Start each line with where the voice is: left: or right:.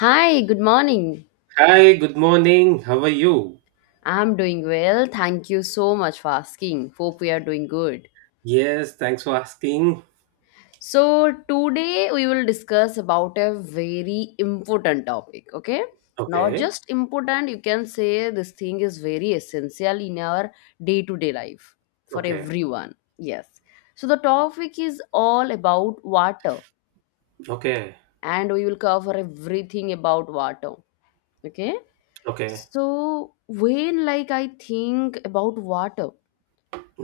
left: Hi, good morning.
right: Hi, good morning. How are you?
left: I'm doing well. Thank you so much for asking. Hope we are doing good.
right: Yes, thanks for asking.
left: So, today we will discuss about a very important topic, okay? Not
right: Okay,
left: just important, you can say this thing is very essential in our day-to-day life for
right: okay,
left: everyone. Yes. So, the topic is all about water
right: okay,
left: and we will cover everything about water, okay?
right: okay.
left: So, when like I think about water,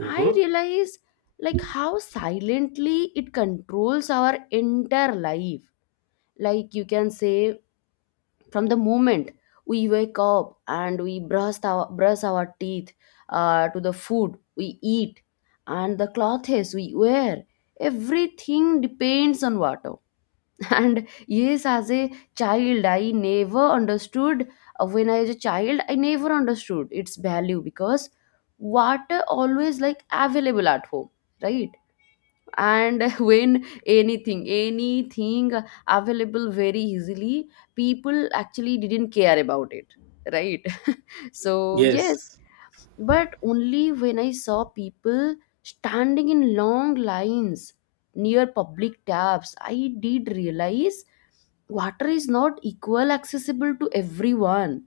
left: I realize like how silently it controls our entire life. Like you can say from the moment we wake up and we brush our teeth, to the food we eat and the clothes we wear, everything depends on water. And yes, as a child, I never understood. When I was a child, I never understood its value because water always like available at home, right? And when anything available very easily, people actually didn't care about it, right. So yes,
right: Yes,
left: but only when I saw people standing in long lines near public taps, I did realize water is not equal accessible to everyone,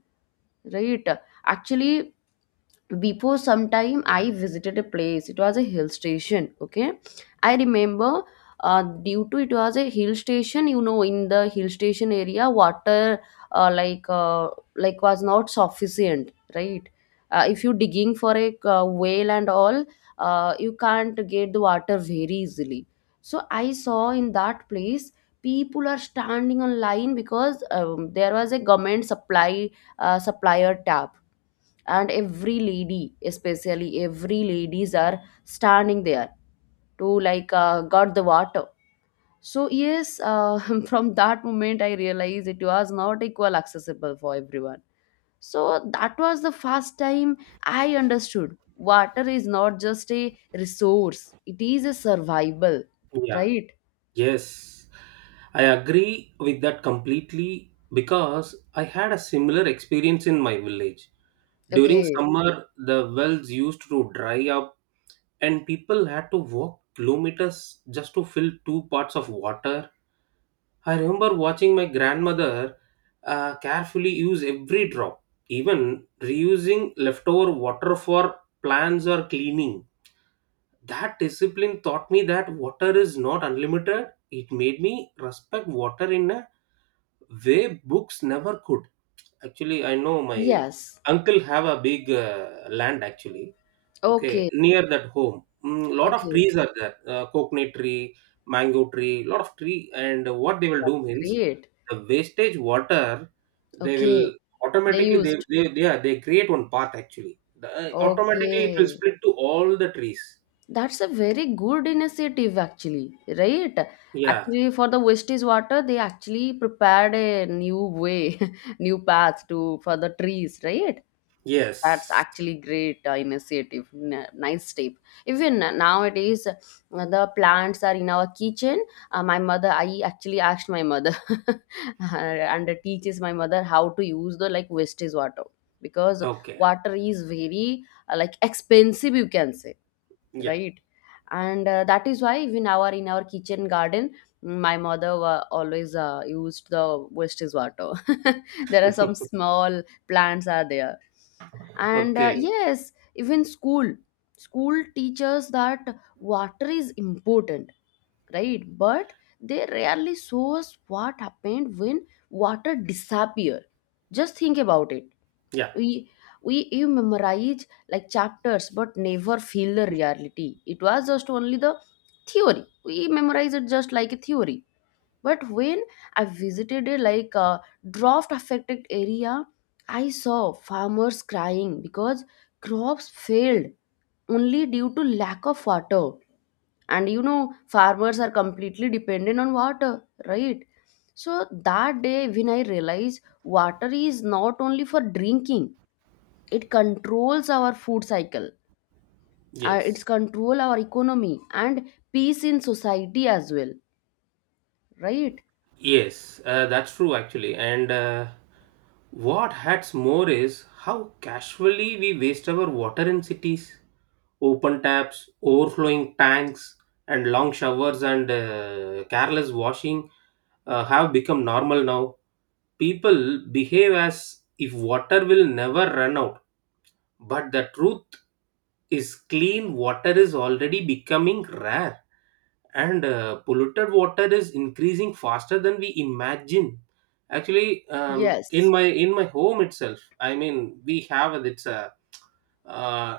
left: right. Actually, before some time I visited a place, it was a hill station, okay. I remember, due to it was a hill station, you know, in the hill station area water, uh, like uh, was not sufficient, right. If you digging for a whale and all, you can't get the water very easily. So I saw in that place people are standing on line because there was a government supply, supplier tab, and every lady, especially every ladies are standing there to like got the water. So yes, from that moment I realized it was not equal accessible for everyone. So that was the first time I understood water is not just a resource, it is a survival,
right: yeah,
left: right.
right: yes. I agree with that completely because I had a similar experience in my village. During
left: Okay.
right: summer, the wells used to dry up and people had to walk kilometers just to fill two parts of water. I remember watching my grandmother, carefully use every drop, even reusing leftover water for plants or cleaning. That discipline taught me that water is not unlimited. It made me respect water in a way books never could. Actually, I know my
left: Yes.
right: uncle have a big land actually. Okay,
left: Okay.
right: near that home, lot of
left: Okay.
right: trees are there. Coconut tree, mango tree, lot of tree. And what they will do
left: That's
right: means
left: great.
right: the wastage water they
left: Okay.
right: will
left: They
right: automatically
left: used.
right: they create one path actually the, automatically it will
left: Okay,
right: split to all the trees.
left: that's a very good initiative actually, right?
right: Yeah,
left: Actually, for the wastage water, they actually prepared a new way, new path to for the trees, right? That's
right: yes,
left: actually great initiative, nice step. Even nowadays, the plants are in our kitchen. My mother, I actually asked my mother and teaches my mother how to use the like wastage water, because
right: okay,
left: water is very, like expensive you can say,
right: yeah.
left: right. And that is why even our in our kitchen garden, my mother always used the wastage water. There are some small plants are there. And
right: Okay,
left: yes, even school, school teaches that water is important, right, but they rarely show us what happened when water disappear. Just think about it.
right: yeah,
left: We we you memorize like chapters but never feel the reality. It was just only the theory, we memorize it just like a theory. But when I visited a like a drought affected area, I saw farmers crying because crops failed only due to lack of water. And you know, farmers are completely dependent on water, right. So that day when I realized water is not only for drinking, it controls our food cycle, it's
right: yes,
left: control our economy and peace in society as well, right.
right: yes, that's true actually, and what hurts more is how casually we waste our water in cities. Open taps, overflowing tanks, and long showers and careless washing have become normal now. People behave as if water will never run out, but the truth is clean water is already becoming rare and polluted water is increasing faster than we imagine. Actually, in
left: Yes.
right: my in my home itself, I mean, we have it's uh,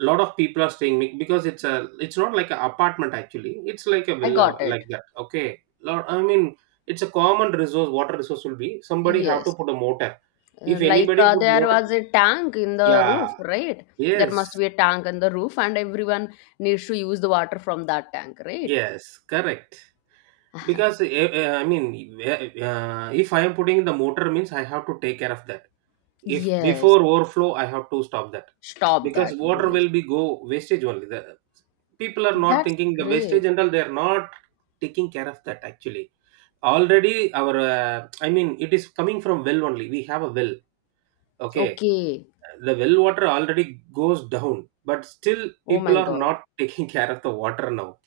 right: a lot of people are staying mi- because it's a it's not like an apartment actually, it's like a
left: I
right: villa
left: got it.
right: like that. Okay, lot, I mean, it's a common resource, water resource will be somebody have to
left: Yes.
right: put a motor. If anybody put
left: There
right: motor,
left: was a tank in the roof,
right: yeah,
left: right. There must
right: yes,
left: be a tank in the roof and everyone needs to use the water from that tank, right.
right: yes, correct. Because I mean, if I am putting in the motor means I have to take care of that. If
left: Yes,
right: before overflow I have to stop that,
left: stop
right: because
left: that,
right: water
left: yes.
right: will be go wastage only. People are not
left: That's
right: thinking the
left: great.
right: wastage general, they are not taking care of that actually. Already our I mean, it is coming from well only, we have a well. Okay,
left: Okay.
right: the well water already goes down, but still
left: Oh my
right: people are
left: god.
right: not taking care of the water now.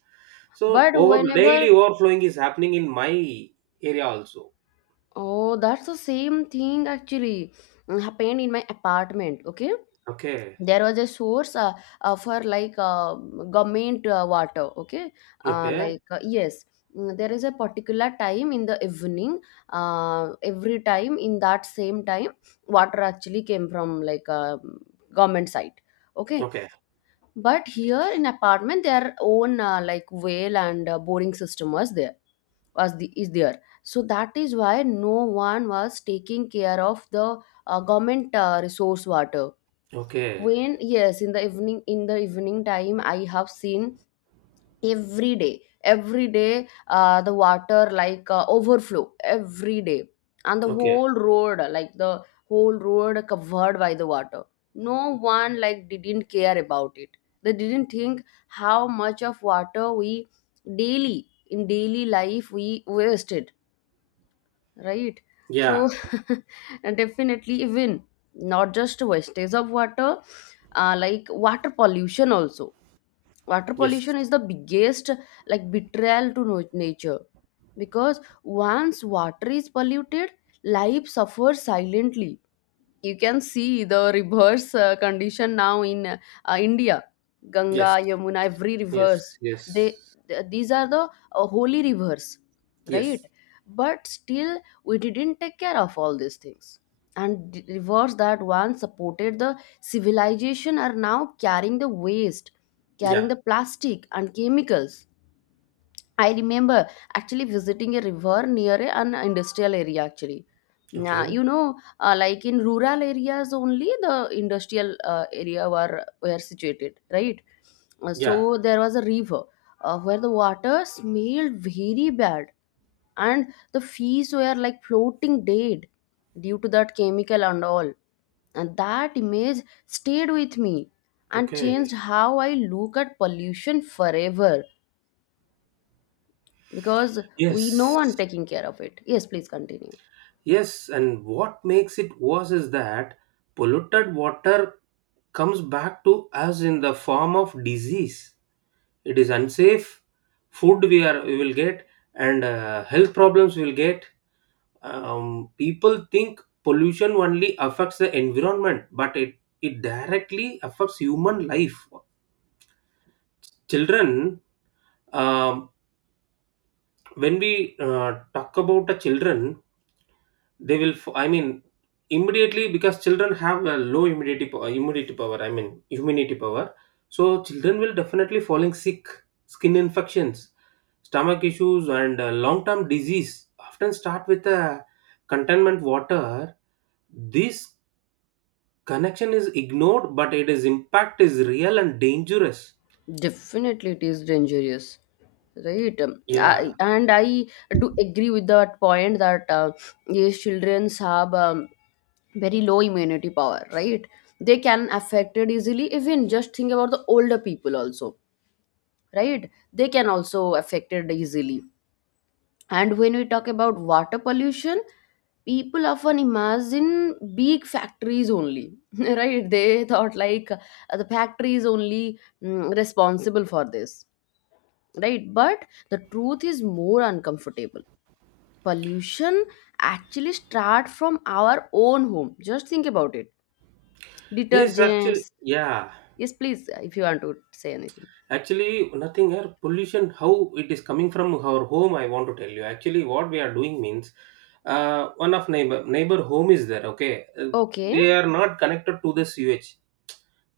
right: So
left: But
right: over
left: whenever.
right: daily overflowing is happening in my area also.
left: Oh, that's the same thing actually, mm, happened in my apartment. Okay,
right: Okay,
left: there was a source, for government water. Okay,
right: okay,
left: yes, mm, there is a particular time in the evening. Every time in that same time, water actually came from like government site. Okay,
right: okay,
left: but here in apartment, their own like well and boring system was there was the, is there. So that is why no one was taking care of the government resource water.
right: okay,
left: When yes in the evening, in the evening time I have seen every day the water like overflow every day, and the
right: okay,
left: whole road like the whole road covered by the water. No one like didn't care about it. They didn't think how much of water we daily in daily life we wasted, right. So
right: yeah,
left: and definitely, even not just wastage of water, like water pollution also. Water
right: yes,
left: pollution is the biggest like betrayal to nature, because once water is polluted, life suffers silently. You can see the reverse condition now in India. Ganga,
right: yes,
left: Yamuna, every
right: yes,
left: reverse.
right: yes,
left: They th- these are the holy rivers, right,
right: yes,
left: but still we didn't take care of all these things. And the rivers that once supported the civilization are now carrying the waste, carrying
right: yeah,
left: the plastic and chemicals. I remember actually visiting a river near an industrial area actually. Nah,
right: okay,
left: you know, like in rural areas only the industrial area were situated, right? So
right: yeah,
left: there was a river where the water smelled very bad, and the fish were like floating dead due to that chemical and all. And that image stayed with me and changed
right: okay.
left: how I look at pollution forever, because we no
right: Yes,
left: one taking care of it. Yes, please continue.
right: yes, and what makes it worse is that polluted water comes back to us in the form of disease. It is unsafe. Food we are we will get, and health problems we will get. People think pollution only affects the environment, but it directly affects human life. Children um, when we talk about the children, they will f- I mean, immediately, because children have a low immunity po- immunity power, I mean immunity power, so children will definitely falling sick. Skin infections, stomach issues, and long term disease often start with a containment water. This connection is ignored, but it is impact is real and dangerous.
left: Definitely it is dangerous, right.
right: Yeah,
left: And I do agree with that point that, yes, childrens have, very low immunity power, right. They can affected easily. Even just think about the older people also, right, they can also affected easily. And when we talk about water pollution, people often imagine big factories only, right? They thought like the factory is only, mm, responsible for this, right? But the truth is more uncomfortable. Pollution actually start from our own home. Just think about it.
right: yes, actually,
left: Detergents.
right: yeah.
left: Yes, please, if you want to say anything.
right: Actually, nothing here. Pollution, how it is coming from our home, I want to tell you. Actually, what we are doing means, one of neighbor home is there. Okay, Uh,
left: Okay.
right: they are not connected to the sewage.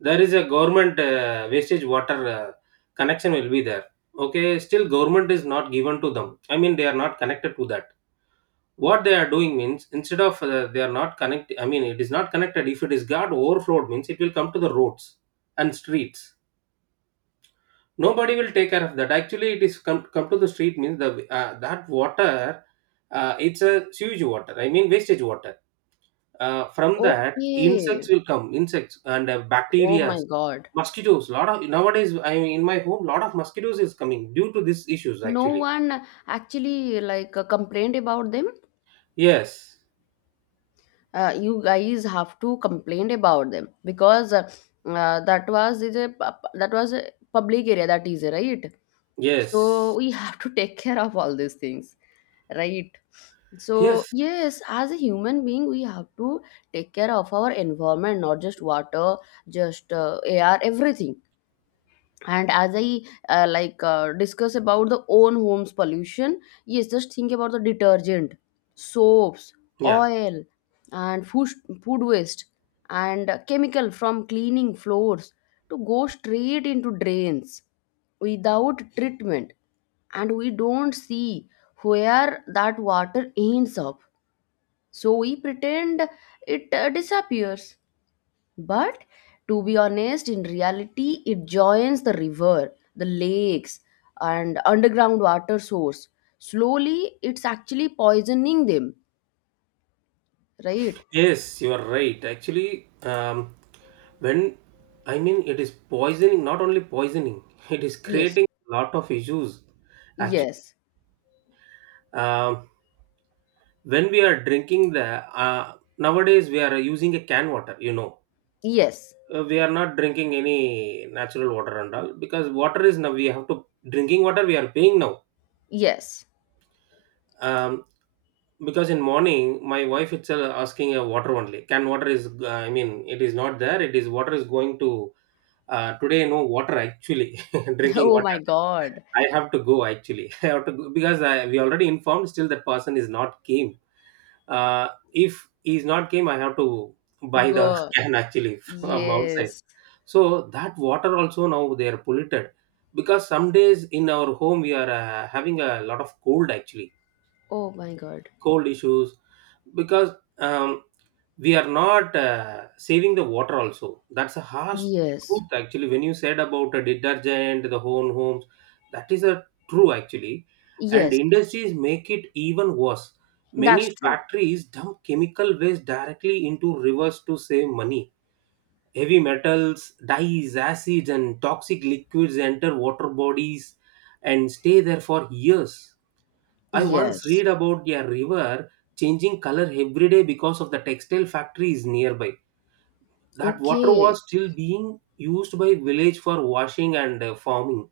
right: There is a government wastage water connection will be there. Okay, still government is not given to them. I mean, they are not connected to that. What they are doing means instead of they are not connect, I mean, it is not connected. If it is got overflowed, means it will come to the roads and streets. Nobody will take care of that actually. It is come, come to the street means the that water, it's a sewage water, I mean wastage water. From that
left: Okay.
right: insects will come, insects and
left: Oh
right: bacteria,
left: my God.
right: mosquitoes. Lot of nowadays, I mean in my home lot of mosquitoes is coming due to these issues
left: No
right: actually.
left: one actually like complained about them.
right: Yes,
left: Uh, you guys have to complain about them, because that was a public area, that is right. So
right: yes,
left: we have to take care of all these things, right. So
right: yes,
left: yes, as a human being we have to take care of our environment, not just water, just air, everything. And as I, discuss about the own homes pollution, yes, just think about the detergent, soaps,
right: yeah,
left: oil and food, food waste, and chemical from cleaning floors to go straight into drains without treatment. And we don't see where that water ends up. So we pretend it disappears, but to be honest, in reality, it joins the river, the lakes, and underground water source. Slowly, it's actually poisoning them, right?
right: yes, you are right actually. um, when I mean it is poisoning, not only poisoning, it is
left: Yes,
right: creating lot of issues actually.
left: yes,
right: Um, when we are drinking the nowadays we are using a can water, you know.
left: yes,
right: We are not drinking any natural water and all, because water is now we have to drinking water we are paying now.
left: yes.
right: Um, because in morning my wife itself asking a water, only can water is I mean it is not there, it is water is going to today no water actually. Drinking
left: Oh
right: water
left: my god.
right: I have to go actually. I have to go because I, we already informed, still that person is not came. If is not came, I have to buy the
left: Go.
right: can actually from outside.
left: Yes.
right: So that water also now they are polluted, because some days in our home we are having a lot of cold actually,
left: Oh my god.
right: cold issues, because um, we are not saving the water also. That's a harsh
left: Yes,
right: truth actually. When you said about a detergent the homes, that is a true actually. And
left: yes,
right: industries make it even worse. Many
left: that's true.
right: factories dump chemical waste directly into rivers to save money. Heavy metals, dyes, acids, and toxic liquids enter water bodies and stay there for years. I once
left: Yes.
right: read about a river changing color every day because of the textile factories nearby. That water
left: Okay.
right: was still being used by village for washing and farming,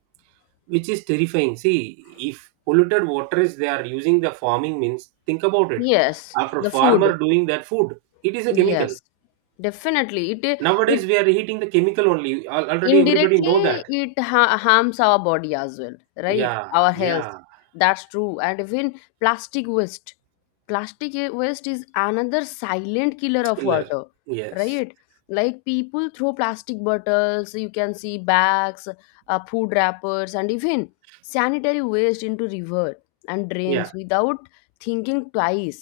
right: which is terrifying. See, if polluted water is they are using the farming means, think about it.
left: Yes,
right: After
left: the food.
right: farmer doing that food, it is a chemical.
left: Yes. Definitely. It i-
right: Nowadays
left: it
right: we are eating the chemical only. Al- Already everybody know
left: indirectly
right: that.
left: harms our body as well, right,
right: Yeah,
left: our health.
right: yeah,
left: That's true. And even plastic waste, waste is another silent killer of
right: killer.
left: water,
right: Yes.
left: right. Like people throw plastic bottles, you can see, bags, food wrappers, and even sanitary waste into river and drains
right: Yeah.
left: without thinking twice.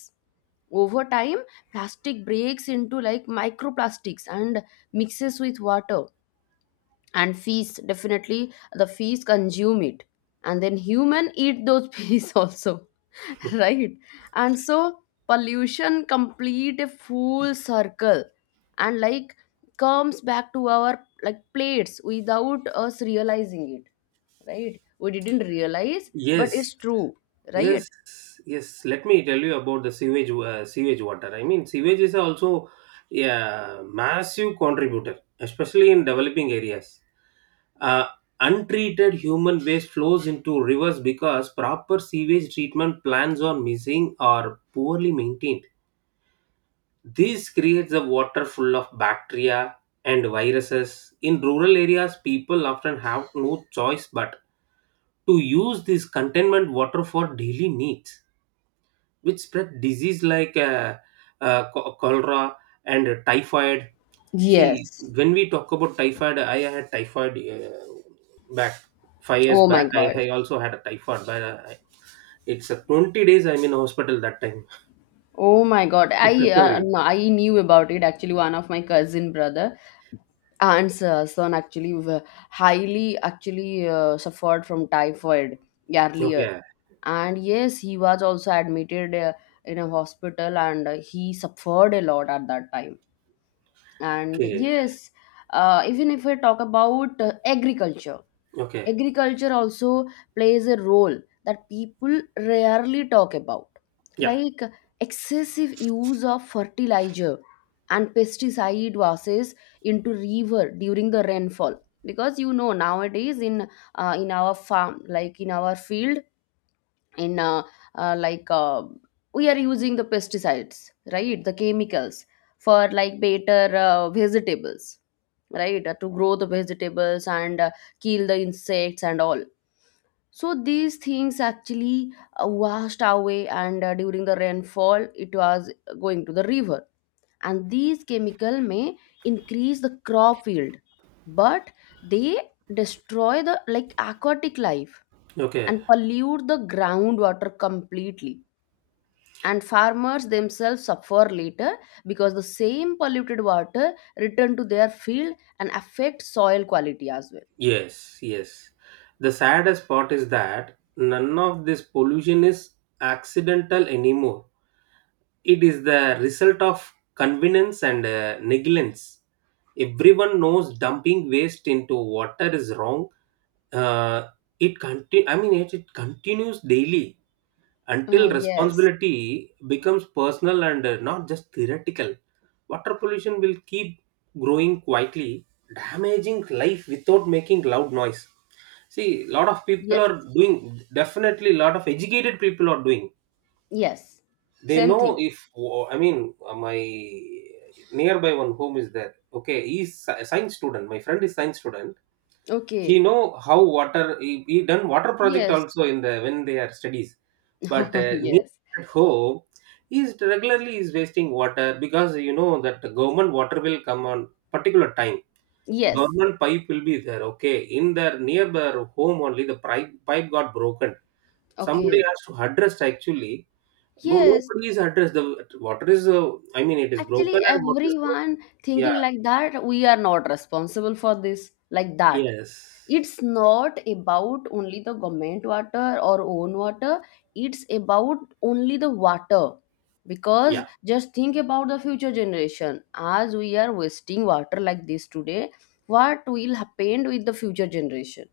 left: Over time, plastic breaks into like microplastics and mixes with water, and fees, definitely the fees consume it, and then human eat those fees also, right. And so pollution complete a full circle and like comes back to our like plates without us realizing it, right. We didn't realize, but
right: Yes,
left: it's true, right.
right: yes, yes. Let me tell you about the sewage, sewage water. I mean, sewage is also a massive contributor, especially in developing areas. Uh, Untreated human waste flows into rivers because proper sewage treatment plans are missing or poorly maintained. This creates a water full of bacteria and viruses. In rural areas, people often have no choice but to use this containment water for daily needs, which spread disease like cho- cholera and typhoid. See,
left: Yes.
right: when we talk about typhoid, I had typhoid back 5 years
left: Oh my
right: back. I,
left: god.
right: I also had a typhoid, but it's a 20 days I'm in hospital that time.
left: Oh my God. I,
right: Sorry.
left: no, I knew about it. Actually, one of my cousin brother, aunt's son actually highly actually suffered from typhoid earlier.
right: Okay.
left: And yes, he was also admitted in a hospital, and he suffered a lot at that time. And
right: Okay.
left: yes, even if we talk about agriculture,
right: Okay.
left: agriculture also plays a role that people rarely talk about.
right: Yeah.
left: Like excessive use of fertilizer and pesticide washes into river during the rainfall. Because you know, nowadays in, in our farm, like in our field, in like we are using the pesticides, right, the chemicals for like better vegetables, right, to grow the vegetables and kill the insects and all. So these things actually washed away, and during the rainfall, it was going to the river. And these chemical may increase the crop yield, but they destroy the like aquatic life
right: Okay.
left: and pollute the groundwater completely. And farmers themselves suffer later, because the same polluted water return to their field and affect soil quality as well.
right: Yes, yes. The saddest part is that none of this pollution is accidental anymore. It is the result of convenience and negligence. Everyone knows dumping waste into water is wrong. Uh, it conti- I mean, it continues daily. Until
left: Yes,
right: responsibility becomes personal and not just theoretical, water pollution will keep growing quietly, damaging life without making loud noise. See, lot of people
left: yes,
right: are doing, definitely, lot of educated people are doing.
left: yes.
right: They
left: Same
right: know
left: thing.
right: if, oh, I mean, my nearby one home is there. Okay, he's a science student. My friend is science student. He
left: Okay.
right: know how water he done water project
left: Yes.
right: also in the when they are studies, but
left: Oh,
right: near
left: yes.
right: at home he is regularly is wasting water, because you know that the government water will come on particular time.
left: Yes.
right: Government pipe will be there, okay, in their nearby home only the pipe got broken. Somebody
left: Okay.
right: has to address actually. No,
left: Yes.
right: nobody is addressed. The water is I mean it is
left: Actually,
right: broken and water is going.
left: everyone thinking
right: Yeah,
left: like that, we are not responsible for this, like that.
right: yes,
left: It's not about only the government water or own water. It's about only the water. Because
right: yeah,
left: just think about the future generation. As we are wasting water like this today, what will happen with the future generation?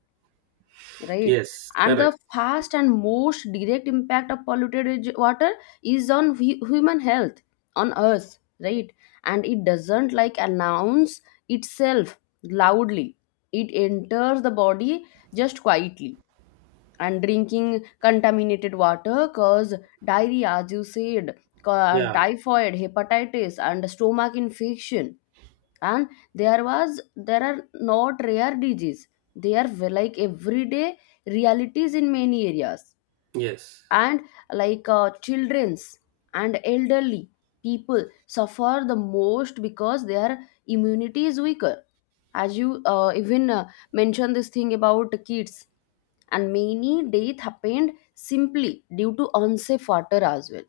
left: Right.
right: yes,
left: And the
right: correct,
left: fast and most direct impact of polluted water is on human health, on us, right? And it doesn't like announce itself loudly. It enters the body just quietly. And drinking contaminated water cause diarrhea, as you said, and
right: yeah,
left: typhoid, hepatitis, and stomach infection. And there are not rare disease. They are like everyday realities in many areas.
right: yes.
left: And like children's and elderly people suffer the most because their immunity is weaker, as you even mentioned this thing about kids. And many death happened simply due to unsafe water as well,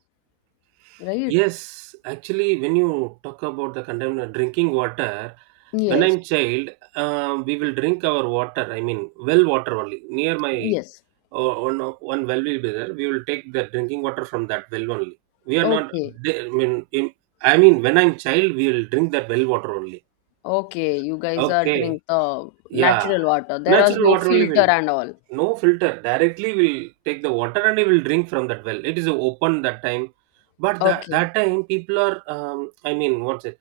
left: right?
right: Yes, actually, when you talk about the condemn drinking water, when
left: Yes,
right: I'm child, we will drink our water, I mean well water only. Near my
left: yes,
right: one well will be there. We will take the drinking water from that well only. We are not.
left: okay.
right: I mean, in, I mean, when I'm child, we will drink that well water only.
left: Okay, you guys are
right: Okay.
left: drink the
right: Yeah.
left: natural water. There was
right: Natural
left: no
right: water only will
left: filter and all.
right: no filter directly will take the water and he will drink from that well, it is open that time. But that,
left: Okay,
right: that time people are I mean what's it,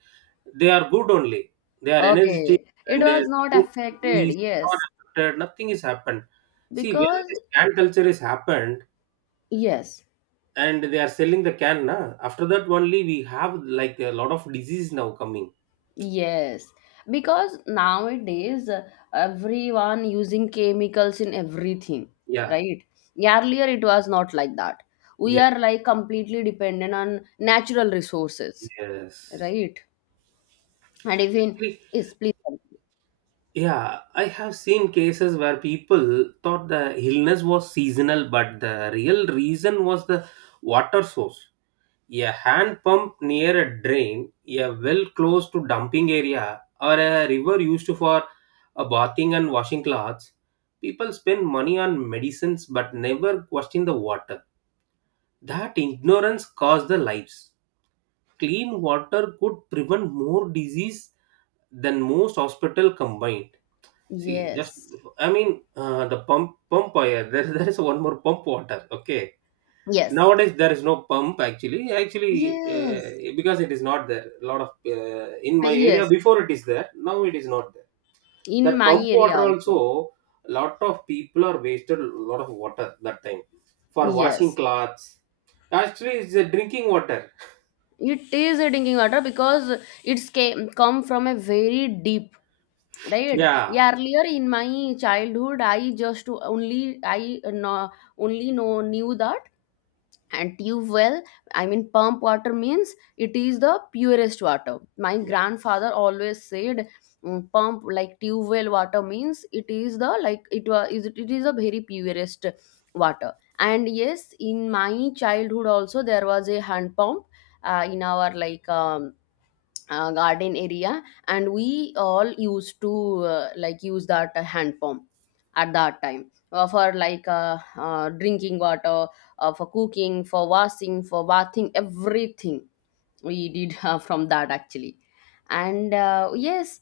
right: they are good only, they are energetic
left: okay. It
right: and
left: was not affected,
right: is not
left: yes.
right: affected, nothing is happened. See, when
left: Because,
right: this can culture is happened
left: yes,
right: and they are selling the can na, after that only we have like a lot of disease now coming.
left: yes. Because nowadays, everyone using chemicals in everything,
right: Yeah,
left: right? Earlier, it was not like that. We
right: yes,
left: are like completely dependent on natural resources,
right: yes.
left: right? And even,
right: See,
left: yes, please, continue.
right: yeah, I have seen cases where people thought the illness was seasonal, but the real reason was the water source. A hand pump near a drain, a well close to dumping area, or a river used for a bathing and washing clothes. People spend money on medicines but never question the water. That ignorance caused the lives. Clean water could prevent more disease than most hospital combined. See, just
left: Yes,
right: I mean the pump wire. There is one more pump water. Okay,
left: yes,
right: nowadays there is no pump actually.
left: yes.
right: Because it is not there. A lot of in my area
left: Yes,
right: before it is there. Now it is not there.
left: in
right: That
left: my
right: pump
left: area
right: water
left: also.
right: also, a lot of people are wasted a lot of water that time for washing
left: Yes,
right: clothes. Actually, it's a drinking water.
left: it is a drinking water because it's came, come from a very deep, right?
right: Yeah.
left: Yeah, earlier in my childhood, I just only I no only know knew that. And tube well, I mean pump water means it is the purest water, my
right: Yeah.
left: grandfather always said. Pump like tube well water means it is the like it is the very purest water. And yes, in my childhood also there was a hand pump in our like garden area, and we all used to like use that hand pump at that time for like drinking water, for cooking, for washing, for bathing, everything we did from that actually. And yes,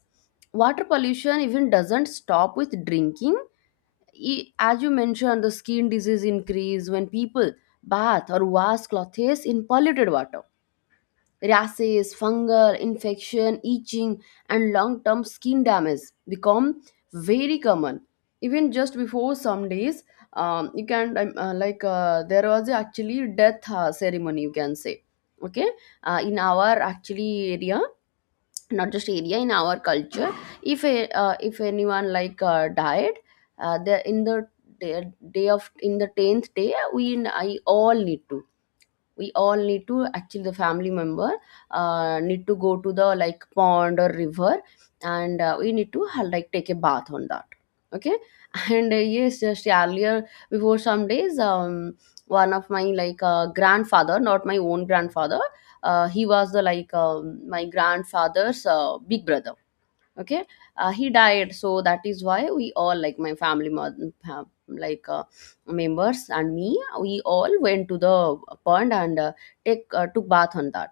left: water pollution even doesn't stop with drinking. As you mentioned, the skin disease increase when people bath or wash clothes in polluted water. Rashes, fungal infection, itching, and long term skin damage become very common. Even just before some days, you can, like, there was actually death ceremony, you can say. Okay, in our actually area, not just area, in our culture, if a, if anyone like died, the in the day, day of in the tenth day, we all need to actually the family member need to go to the like pond or river, and we need to like take a bath on that. Okay. And yes, just earlier before some days, one of my like grandfather, not my own grandfather, he was the like my grandfather's big brother. Okay. He died, so that is why we all like my like members and me, we all went to the pond, and take took bath on that.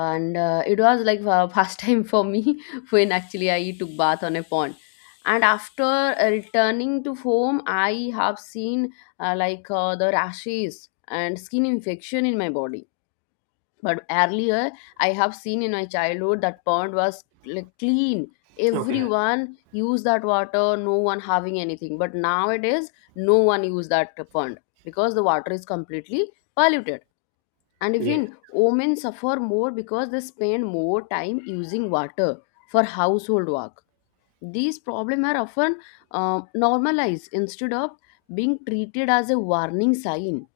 left: And it was like first time for me when actually I took bath on a pond. And after returning to home, I have seen like the rashes and skin infection in my body. But earlier, I have seen in my childhood that pond was like clean,
right: Okay.
left: everyone used that water, no one having anything. But nowadays no one use that pond because the water is completely polluted. And
right: Yes.
left: even women suffer more because they spend more time using water for household work. These problems are often normalized instead of being treated as a warning sign,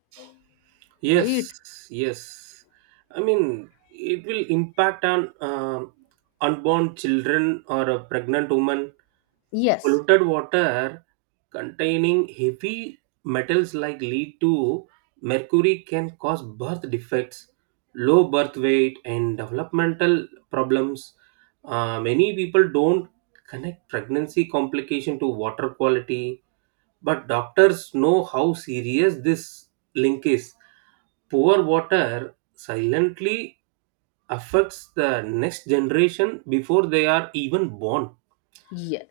right: Yes,
left: right?
right: yes. It will impact on unborn children or a pregnant woman.
left: Yes,
right: Polluted water containing heavy metals like lead to mercury can cause birth defects, low birth weight, and developmental problems. Many people don't connect pregnancy complication to water quality, but doctors know how serious this link is. Poor water silently affects the next generation before they are even born.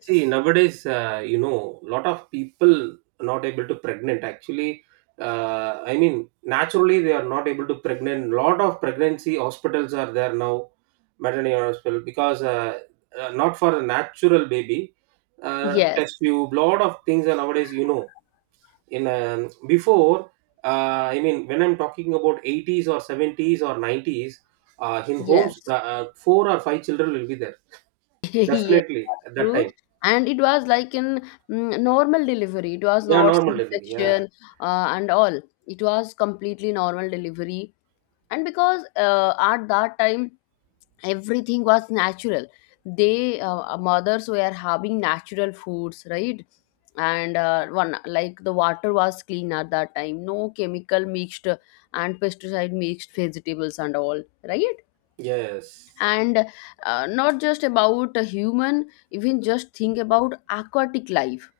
right: See, nowadays, lot of people not able to pregnant. I mean, naturally they are not able to pregnant. Lot of pregnancy hospitals are there now, maternity hospital, because not for a natural baby,
left: yes.
right: test tube, lot of things are nowadays. You know, in before I mean when I'm talking about 80s or 70s or 90s in homes
left: Yes.
right: four or five children will be there
left: Yes,
right: definitely at that
left: true.
right: time.
left: And it was like in normal delivery. It was
right: Yeah,
left: not
right: normal delivery, yeah.
left: C-section and all. It was completely normal delivery. And because at that time everything was natural. They mothers were having natural foods, right? And one like the water was clean at that time. No chemical mixed and pesticide mixed vegetables and all, right?
right: Yes.
left: And not just about a human, even just think about aquatic life.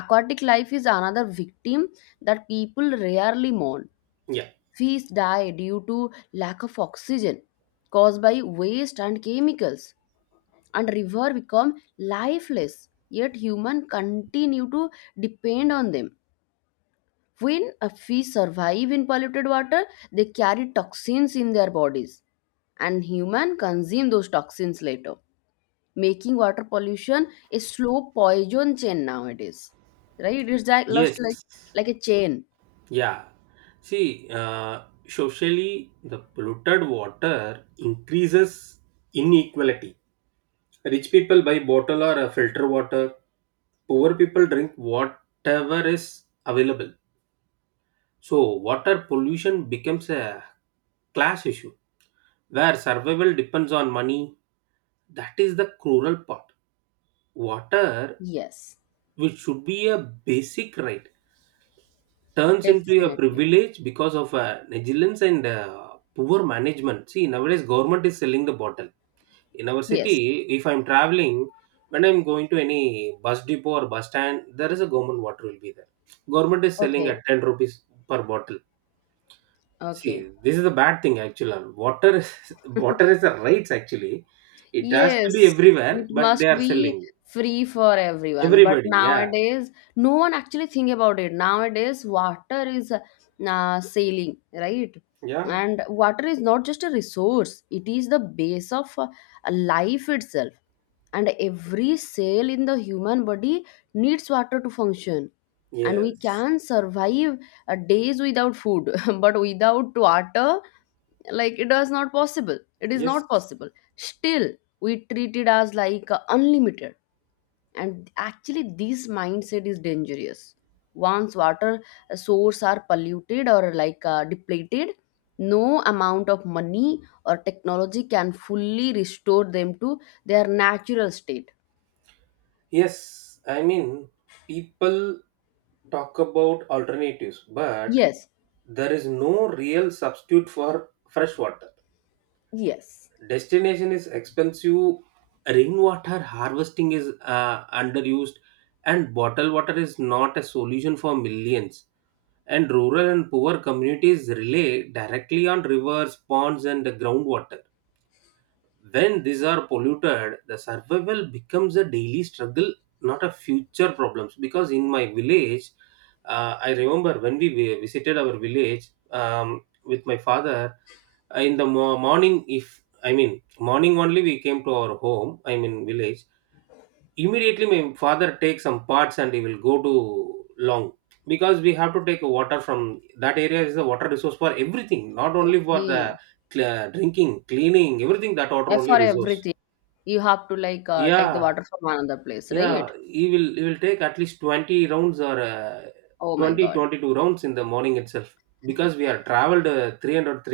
left: Aquatic life is another victim that people rarely mourn.
right: Yeah.
left: Fish die due to lack of oxygen caused by waste and chemicals, and river become lifeless, yet human continue to depend on them. When a fish survive in polluted water, they carry toxins in their bodies, and human consume those toxins later, making water pollution a slow poison chain nowadays, right? It's like lost
right: Yes.
left: like a chain.
right: Yeah. See, socially the polluted water increases inequality. Rich people buy bottle or filter water, poor people drink whatever is available. So, water pollution becomes a class issue where survival depends on money. That is the cruel part. Water,
left: Yes,
right: which should be a basic right, turns into a
left: definitely.
right: privilege because of negligence and poor management. See, nowadays government is selling the bottle. In our
left: Yes,
right: city, if I'm traveling, when I'm going to any bus depot or bus stand, there is a government water will be there. Government is selling
left: okay,
right: at 10 rupees per bottle.
left: okay.
right: See, this is a bad thing actually. Water is water is a rights actually. It has to be
left: Yes, it
right: everywhere, but they
left: must
right: are
left: be
right: selling.
left: free for everyone. But
right: Everybody, yeah.
left: nowadays, no one actually think about it. Nowadays, water is sailing, right?
right: Yeah.
left: And water is not just a resource; it is the base of life itself. And every cell in the human body needs water to function. And we
right: Yes.
left: can survive days without food, but without water, it is not
right: Yes.
left: possible. Still we treat it as like unlimited, and actually this mindset is dangerous. Once water source are polluted or like depleted, no amount of money or technology can fully restore them to their natural state.
right: Yes. I mean, people talk about alternatives, but
left: Yes,
right: there is no real substitute for fresh water.
left: yes,
right: Destination is expensive, rainwater harvesting is underused, and bottled water is not a solution for millions, and rural and poor communities rely directly on rivers, ponds, and groundwater. When these are polluted, the survival becomes a daily struggle, not a future problems. Because in my village, I remember when we visited our village with my father. In the morning, if I mean morning only, we came to our home. I mean village. Immediately, my father takes some parts and he will go to long, because we have to take water from that area is the water resource for everything, not only for
left: okay.
right: the drinking, cleaning, everything. That water
left: Eh,
right: only
left: for
right: resource.
left: everything you have to like take the
right: Yeah,
left: water from another place,
right: yeah.
left: right?
right: He will take at least 20 rounds or
left: Oh my god.
right: 22 rounds in the morning itself because we are traveled 300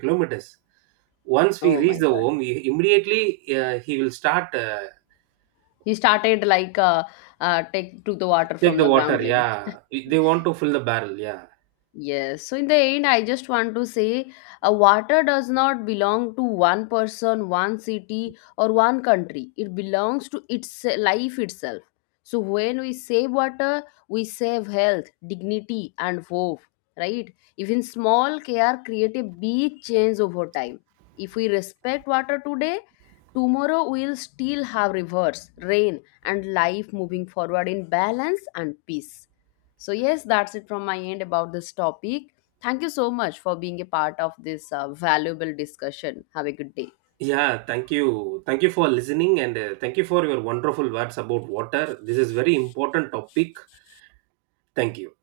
right: kilometers. Once we
left: Oh my
right: reach the
left: god.
right: home, immediately he will start
left: He started like take took the water
right: take
left: from
right: the
left: the ground
right: water.
left: level.
right: Yeah, they want to fill the barrel. Yeah.
left: Yes, so in the end, I just want to say water does not belong to one person, one city, or one country. It belongs to its life itself. So when we save water, we save health, dignity, and hope, right? Even small care create a big change over time. If we respect water today, tomorrow we'll still have rivers, rain, and life moving forward in balance and peace. So, yes, that's it from my end about this topic. Thank you so much for being a part of this valuable discussion. Have a good day.
right: Yeah, thank you. Thank you for listening and thank you for your wonderful words about water. This is very important topic. Thank you.